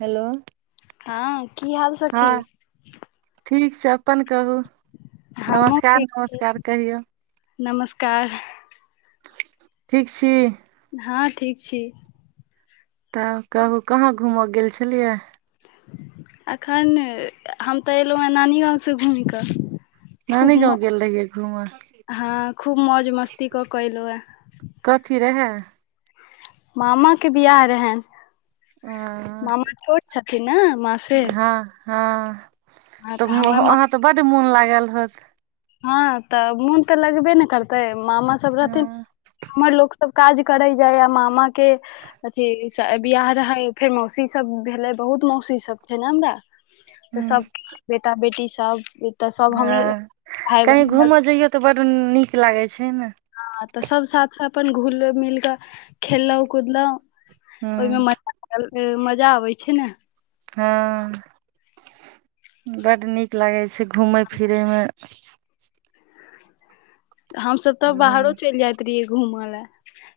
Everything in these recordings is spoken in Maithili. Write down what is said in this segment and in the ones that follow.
हेलो हँ कि हाल सखी? हँ ठीक छै अपन कहू हमहुँ नमस्कार ठीक छी नमस्कार कहियौ। नमस्कार। ठीक छी? हँ ठीक छी। तऽ कहू कहाँ घूमऽ गेल छलियै? एखन हम तऽ एयलौ हेँ नानी गाँवसँ घूमि कऽ। खूब नानी गाँव म गेल रहियै घूमऽ हँ खूब मौज मस्ती कऽ कऽ एलौ ए। कथी रहे? मामा के बियाह रहे। अ मामा छोट छथिन न माँ से। हँ हँ हँ तऽ हमर माँ वहाँ तऽ बड मोन लागल होत? हँ तऽ मोन तऽ लगबे ने करतै मामा सब रहथिन। हँ हमर लोक सब काज करै जायया मामा के। अथी बियाह रहै फेर मौसी सब भेलै बहुत मौसी सब छै ने हमरा। तऽ हूँ सब बेटा -बेटी सब तऽ सब हमरे। भाय कहीँ बहिन घूमय लड़का जइयौ तऽ बड्ड नीक लागै छै नऽ। हँ तऽ सब साथ अपन घुल मिल कऽ खेललौ कुदलौ। ओय मे हूँ म- मजा आबै छै ने। हँ बड्ड नीक लागै छै घूमैय फिरैमे। हमसब तऽ बाहरो हूँ चैलजाइत रहियै घूमऽ लए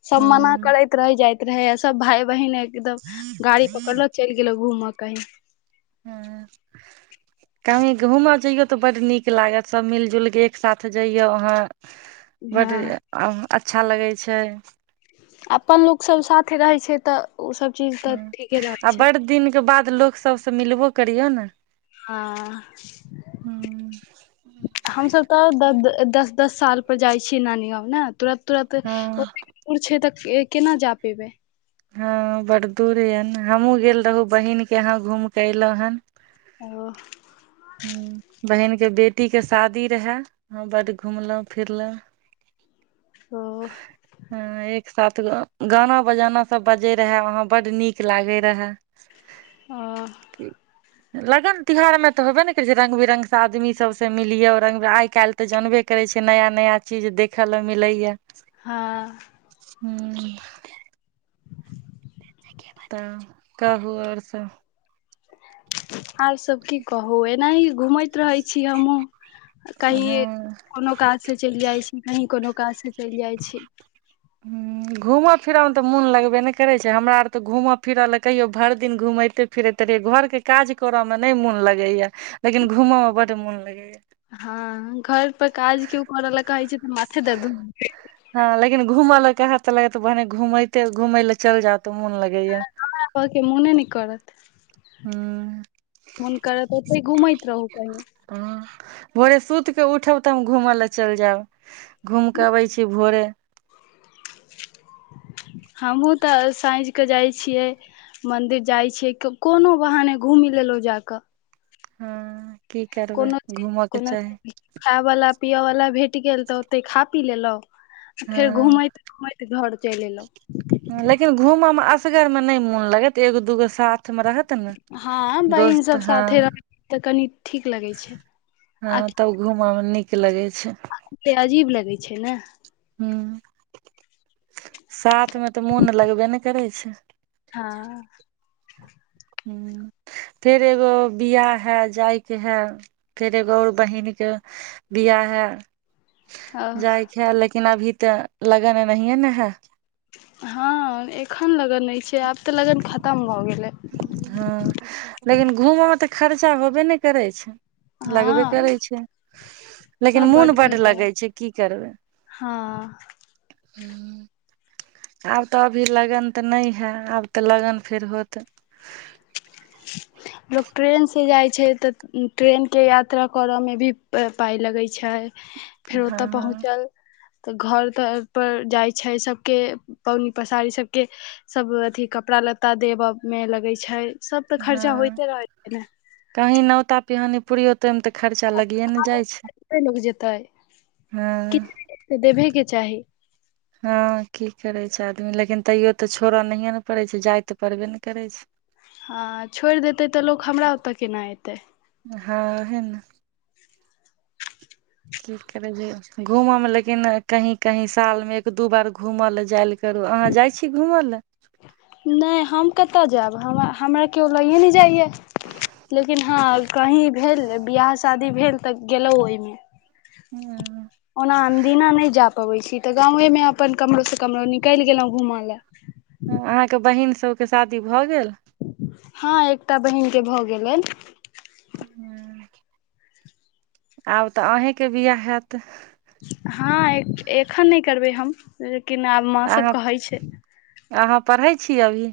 सब मना हूँ करैत। रहि जाइत रहे सब भाय बहिन एकदम गाड़ी पकड़लो चैल गेलौ घूमऽ कहीं। हँ। कहीं घूमऽ जइयऔ तऽ बड्ड नीक लागत सब मिलजुल कऽ एक सााथ जइयऔ आहाँ। बड हँ अ -अच्छा लगै छै। अपन लोक सब साथे रहै छै तऽ। ओ सब चीज तऽ हूँ ठीके रहै आ छै बड़ दिनके बाद लोक सबसँ मिलबो करियौ ने। हँ। हूँ हमसब तऽ दस- दस साल पर जाइ छियै नानी गाँव न तुरत- तुरत हँ ओतेक दूर छै तऽ केना जा पेबै। हँ बड दूर या ने हमहुँ गेल रहौ बहिन के यहाँ घूम के एलौ हन। ओ- हूँ बहिन के बेटी के शादी रहे हँ बड घुमलौ फिरलौ। ओ- हँ एक साथ गाना बजाना सब बजै रहए वहाँ बड्ड नीक लागै रहए। ओ की लगन त्यहारमे तऽ होबे ने करै छै रंग- बिरंग आदमी सबसँ मिलिय आइ कैल्ह। तऽ जानबे करे छियै नया -नया चीज देखऽ ले मिलेै या। हाँ। हूँ। तऽ कहू आओर सब। आर सब की कहू एनाही घूमैत रहै छी हमहहुँ। कही हँ कोनो काज से चलि जाइ छी कहीं कोनो काज से चलि जाइ छी। हूँ। घूमय फिरऽ मे तऽ मोन लगबे नहि करै छै हमरा आर तऽ घूमऽ फिरऽ लऽ कहियो भरि दिन घुमते फिरैत रहियै घर के काज करऽ मे नहि मन लगेया लेकिन घूमय मे बड मोन लगेया। हँ घर पर काज केओ करऽ लए कहै छै तऽ माथे दर्द हो हँ लेकिन घूम ल कहते लग बहने घूमेते घूमे ले चल जा तऽ मोन लगेया। खाना खाके मोने नहि करत। हूँ फोन करत ओते घुमैत रहू कही। ह भोरे सुति कऽ उठब तऽ हम घूमय लए चलि जायब। घूमि कऽ अबै छी भोरे। हमहूँ तऽ साँझ कऽ जाइत छियै। मंदिर जाइ छीये कोनो बहने घूमी लेलो जाके। हँ की करबै घूमऽके चाही। खाय बाला पिय वाला भेट गेल तऽ ओते खा पी लेलहु। फेर हँ घुमैत घूमैत घर चलि एयलहुँ। लेकिन घूम में असगर मे न मोन लगत एगो दूगो साथ [unintelligible] मे रहत ने हँ बहिन दोस्त सब हँ। साथे रह तऽ कनि ठीक लगै छै हँ तब घूमय मे नीक लगैत छै। ते अजीब लगै छै ने। ह साथ मे तऽ मोन लगबे ने करै छैय। हाँ। हूँ। फेर एगो बिआाह है जायके है फेर एगो और बहिनके बिआ है जाइत है लेकिन अभी तऽ लगन नहि ने है। हँ एखन लगन नहि छैय आब तऽ लगन ख हँ लेकिन घूमयमे तऽ खर्चा होबे ने करै छैय। लगबे हँ करै छैय। लेकिन तऽ मोन बड्ड खर्चा लगै छैय की करबै। हँ आब तऽ अभी लगन तऽ नहि हए आब तऽ लगन फेर होत [inaudible] लोक ट्रेनसँ जाइत छैय तऽ ट्रेनके यात्रा करयमे भी पाइ लगैत छैय। फेर ओ तऽ हँ पहुँचल तऽ घर तपर जाइ छैय सभके पबनी पसारी सभके सब अथी कपड़ा लत्ता देब मे लगै छैय सब तऽ खर्चा हँ होयइते रहैत छैय ने। कहीं नोता पिहानी पुरियो तेमे तऽ खर्चा लगिए ने जाइ छैय हँ। तऽ देबेके चाही। हँ की करे छैय आदमी लेकिन तैयो तऽ छोड़ऽ नहिये ने पड़े छैय जाय ते पड़बे ने करे छैय। [inaudible] हँ छोड़ि देतै तऽ लोक हमरा ओतऽ केना अतै। हँ, है न। की करबै जे घूमय में लेकिन कहीं कहीं साल में एक दू बार घूमय लय जैऽल करू। अहाँ जाइ छी घूमय लैऽ? नैय हम कतऽ जैऽब? हम-हमरा कियो लयै नैय जाइयैऽ। लेकिन हँ कहीं भेल, विवाह शादी भेल तऽ गेलौं ओई में। ओना अनदिना नैय जा पबै छी, तऽ गांवे मे अपन कमरो से कमरो निकैल गेलौं घूमऽ लैऽ। ह्म्म अहाँके बहिन सबके शादी भऽ गेल? हँ एकटा बहिनके भऽ गेलैन। हूं। आब तऽ आहें के बियाह हैत? हाँ, ए-एखन नैय करबै हम, लेकिन आब माँ सब अहाँ कहै छै। अहाँ पढ़ैय छी अभी?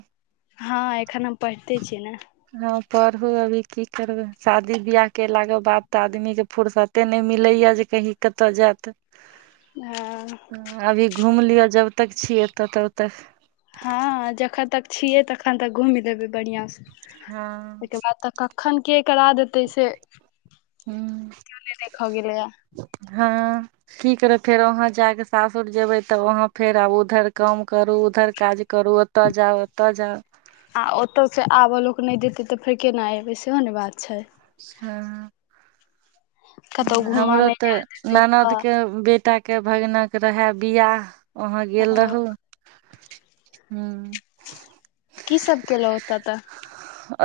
हँ एखन हम पढ़िते छीयै न। हँ पढ़ू अभी की करबै? शादी बियाह केला के बाद तऽ आदमी के फुरसत ते नैय मिलैया जे कहीं कतय जैत। हंऽ। अभी घूम लिअ जबतक छी ऐतऽ तबतक। हँ जखन तक छियै तखन तक घुमि लेबै बढ़ियां सँ। ओइ हँ के बाद तऽ कखन के करा देतै से हूंम्म। कियो नै देखऽ गेलैया। हाँ। की करब फेर वहाँ जा कऽ सासुर जेबै तऽ वहाँ फेर आब उधर काम करू, उधर काज करू, ओ ओतऽ जाउ, ओतऽ जाउ। आ ओतौसँ आबऽ लोक नैय देतै, तऽ फेर केना एबै? सेहो ने बात छै। हँ। कतहु घूमऽ हमरो नहि जाय तऽ देतै ननौद के बेटा के भगीना के रहेऽ बियाह, वहाँ गेल ओतऽ रहु। हूंम्म। की सब केलौ ओत तऽ?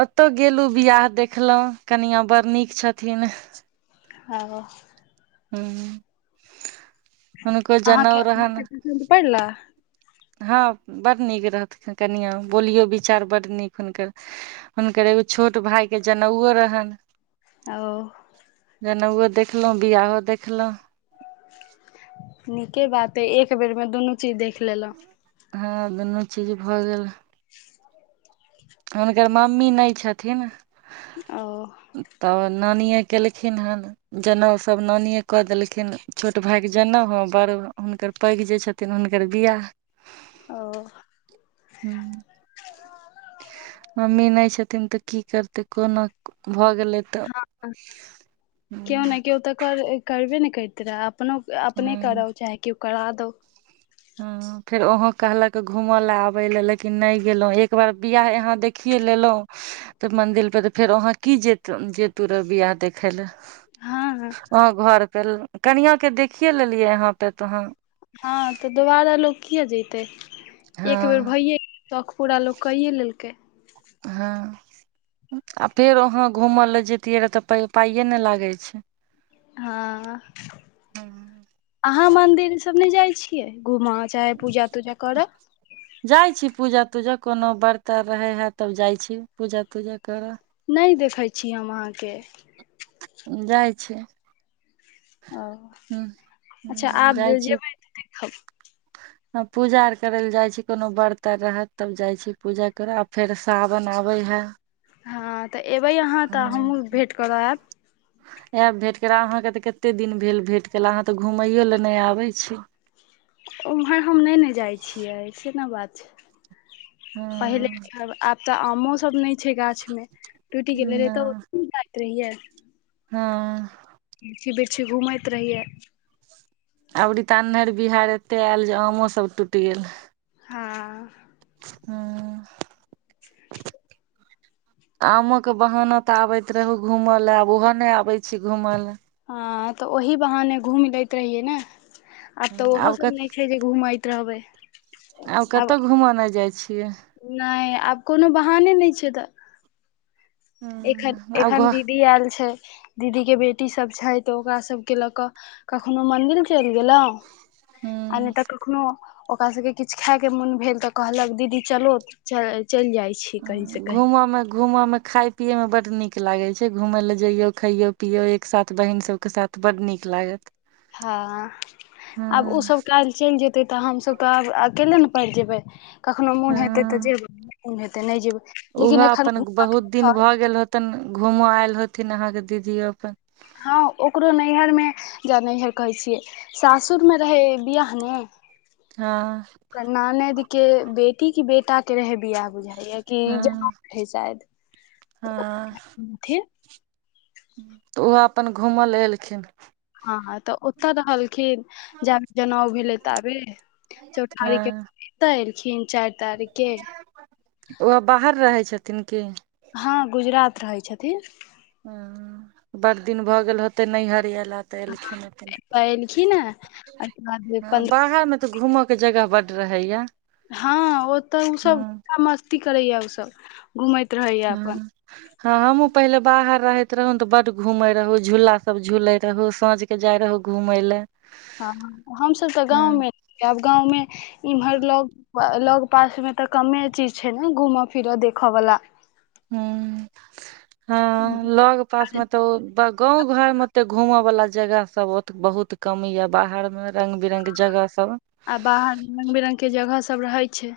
ओतऽ गेलु बियाह देखलौं, कनिआं बड़ नीक छथिन। हाँ। हूंम्म। अहाँके [inaudible] परला? हँ, बड नीक रहथिन कनिआँ, बोलियो विचार बड नीक हुनकर हुनकर एगो छोट भाई के जनेउओ रहैन। ओऽ। जनौउओ देखलौं, बियाहो देखलौं। नीके बात अइ, एक बेर मे दुनू चीज देख लेलौं। हँ दुन्नू चीज भऽ गेल। [inaudible] हुनकर मम्मी नई छथिन। ओऽ। तहन नानिये केलखिन हन। जनेउ सभ नानिये कऽ देलखिन, छोट भायके जनेउ ह, बड़ हुनकर पैघ जे छथिन तखैन हुनकर वियाह ओ मम्मी नई छथिन तऽ की करते कोना भऽ गेलै। तऽ हँ कियो ने कियो तऽ कर करबे ने करते रहे। अपनो अपने हँ करै चाहै कियो करा दौ। हँ। फेर ओहो कहलक घूमऽले आबै ले लेकिन नहि गेलहुँ, एकबेर बिआह अहाँ देखिये लेलौं। तऽ मंन्दिर पर तऽ फेर वहाँ की जेतौ जेतू र बियाह देखै लै। हँ हँ हां घर केल कनियाँ के देखिये लेलियै अहाँ त तखन। हँ तऽ दोबारा लोक किए जैतै, एक बेर हँ भइये शख पूरा लोग कैेये लेलकै। हँ आ फेर वहाँ घूमय लए जैतियै रहै तऽ पाइए ने लगै छै। हँ, अहाँ मदिर सब नै जाइ छियै घुमय। चाहे पूजा तूजा करऽ। जाइ छी पूजा तूजा कोनो व्रत आ रहै हइ तब जाइ छी पूजा तूजा करऽ। नै देखै छी हम अहाँके। जाइ छियै। ओ, अच्छा आब जेबै तऽ देखब। हं पूजा आर करै ले जाइ छी कोनो व्रत आ रहत तब जाइ छी पूजा करऽ आ फेर सावन आबै हे। हँ तऽ एबै अहाँ तऽ हमहूँ भेँट करऽ एब। एब भेट करऽ, अहाँके तऽ कते दिन भेल भेट केला, अहाँ तऽ घूमैयो लए नै आबै छी। ओमहर हम नै न जाइ छियै से न बात छै। पहिले, हँ आब तऽ आमो सब नै छै गाछ में, टुइट गेल रहै तऽ नै जाइत रहियै। हँ। जे बिछे घूमैत रहियै। अबरि त अन्हर बिहारि एते एल जे आमो सभ टूटि गेल। हँ। ह [inaudible] आमो के बहाना तऽ आबैत रहू घूमऽ ले, आब त ओहो नै आबै छी घूमऽ ले। हँ तऽ ओहि बहाने घुमि लैत रहियै ने, आब तऽ ओहो सब नहि छै जे घुमैत रहबै। और कतऽ घूमऽ ले जाइ छियै? नै आब कोनो बहाने नै छै तऽ। एखन आब एखन दीदी आयल छै। दीदी के बेटी सब छै तऽ ओकरा सबके लऽ कऽ कखनो मंदिर चलि गेलौं आ घर नै तऽ कखनो ओकरा सबके किछ खाइके मोन भेल तऽ कहलक दीदी चलो तऽ चइल जाइ छी। कहीं से कहीं घूमऽ में घूमऽ में खाय पियै में बड नीक लागै छै, घुमऽ लै जइयौ खैयौ पियौ एक साथ, बहिन सभके साथ, बड नीक लागत। हाँ, आब उ सब कैल चइल जे तै तऽ हमसभ तऽ आब अकेले न पैड़ जेबै, कखनो मोन हेतै तऽ जेबै मोन हेतै त नै जेबै। ओहो लेकिन एखन अपन बहुत दिन भऽ गेल हेतैन घूमऽ आयल हेथिन अहाँके दीदी अखैन। हँ ओकरो नैहर में जा नैहर कहै छियै सासुर में रहै बियाह ने। हं। ओकर ननैद के बेटी की बेटा के रहै बियाह बुझाय। ह ये कि जमै हँ रहै शैद तऽ ओ हँ फिर त ओ अपन घूमऽ लै एलखिन। हं- हं तऽ ओतऽ रहलखिन, जाबे जनउ भेलय ताबे। हं अ। अत एलखिन चारि तारीख के। ओ आब बाहर रहै छथिन की। हँ गुजरात रहै छथिन। हँ बड दिन भऽ गेल होतै नैहर एला। तऽ हँ, एलखिन अपन एतऽ एलखिन हे एहिके बाद हं पन्द्रह बाहर में ओतऽ घूमऽ के जगह बड रहैया। हँ ओतऽ उसब हँ [unintelligible] मस्ती करय ये उसब। हँ। हँ हमहुँ पहिले बाहर रहैत रहुं तऽ बड घुमै रहुं झूल्ला सब झूलै रहुं साँझ के जाइ रहौ घूमय ले। हँ ह हमसब तऽ गाँवमे आब गाँवमे एम्हर लग लग पास में तऽ कमे चिज छै ने घूम फिरऽ देखऽ बला। हूं ह लग पास मे त ओ त गाँंव घर मे त घूम बला जगह सब ओत बहुत कम ये बाहर में रंगबिरंग के जगह सब आ बाहर में रंग -बिरंग के जगह सब रहै छै।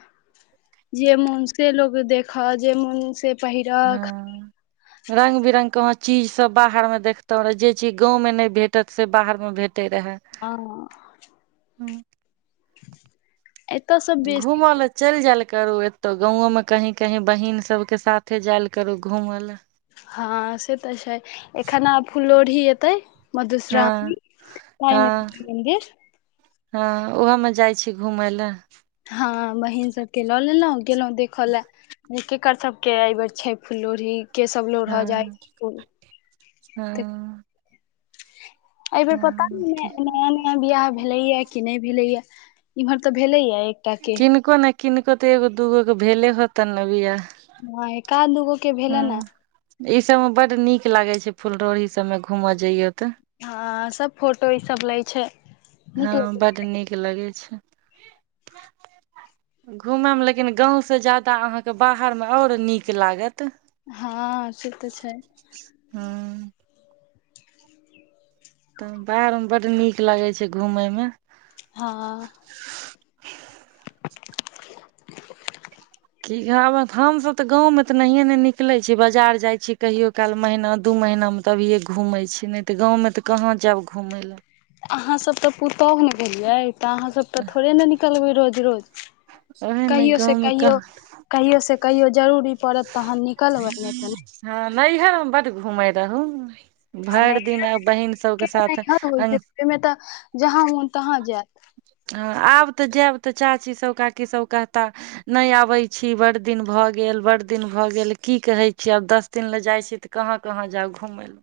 जे मन से लोक देख, जे मन से पहिर खा रंग-बिरंग के अहां चीज सब बाहर में देखतों रे, जे चीज गांव में नहि भे तत से बाहर में भेटै रेहे। हंऽ हूं [inaudible] सब बेसी घुम ले चलि जैल करू, एतो गाँवओ में कही- कही बहीन सबके साथे जाइल करू घूम ले। हँ से तऽ छै एखन आब फुलरोहरी एतै। हँ मधुश्रावनी तय में हँ जेबय मन्दिर। हँ उहोमे जाइ छी घूम ले। हँ बहिन सबके ल लेलहुँ गेलहुँं देखऽ ले। केकर सब के एहि बेर छै फूललोहड़ी के सब लोड़ह जायये फूल। हुंउ। अयबेेर पता नय, नया -नया बियाह भेलैया कि नै भेलैया इमहर तऽ भेलैये एक। किनको ने किनको तऽ एगो दूगो के भेले होतन ने बियाह। हँ एकाध दूगो के भेलनये। इ सब मे बड़ निक लागे छै, फुललोरी सबमे घूम जैयो तऽ। हँ सब फोटो ई सब लै छै। हँ नीक लग बड़ निक लगै छै। घूम मे लेकिन गाँव स जादा अहाँके बाहरमे और निक लागत। हां से तऽ छै। हां। तऽ बाहरमे बड निक लागै छै घूमय मे। हां। इ गाअ में हम सब तऽ गाँवमे तऽ नहिये नै निकलै छीयै बजार जाइ छीयै कहियो काल महिना दू महिना मे। तभिए घूमै छी नै तऽ गाँवमे तऽ कहाँ जैब घुमय लै। अहाँ सब तै पुतोह नै भेलियै तऽ अहाँ सब तऽ थोड़े नै निकलबै रोज-रोज। ओहेन गाँवमे कह‌ कहियो से कहियो जरूरी पड़त तहन निकलबै नै तऽ नै। हां नैहयर में बड घुमै रहू। आ भर दिन नैहर मे बहिन सबके तऽ साथ नैहर होइ छै अन ओहिमे तऽ जहाँ मोन तहाँ जायब हां आब तऽ जैब तऽ चाची सब, काकी सब कहता नै आबै छी, बड़ दिन भऽ गेल बड़ दिन भऽ गेल की कहै छीयै आब दस दिन लए जाइ छी तऽ कहाँ-कहाँ जाउ घूमय लए।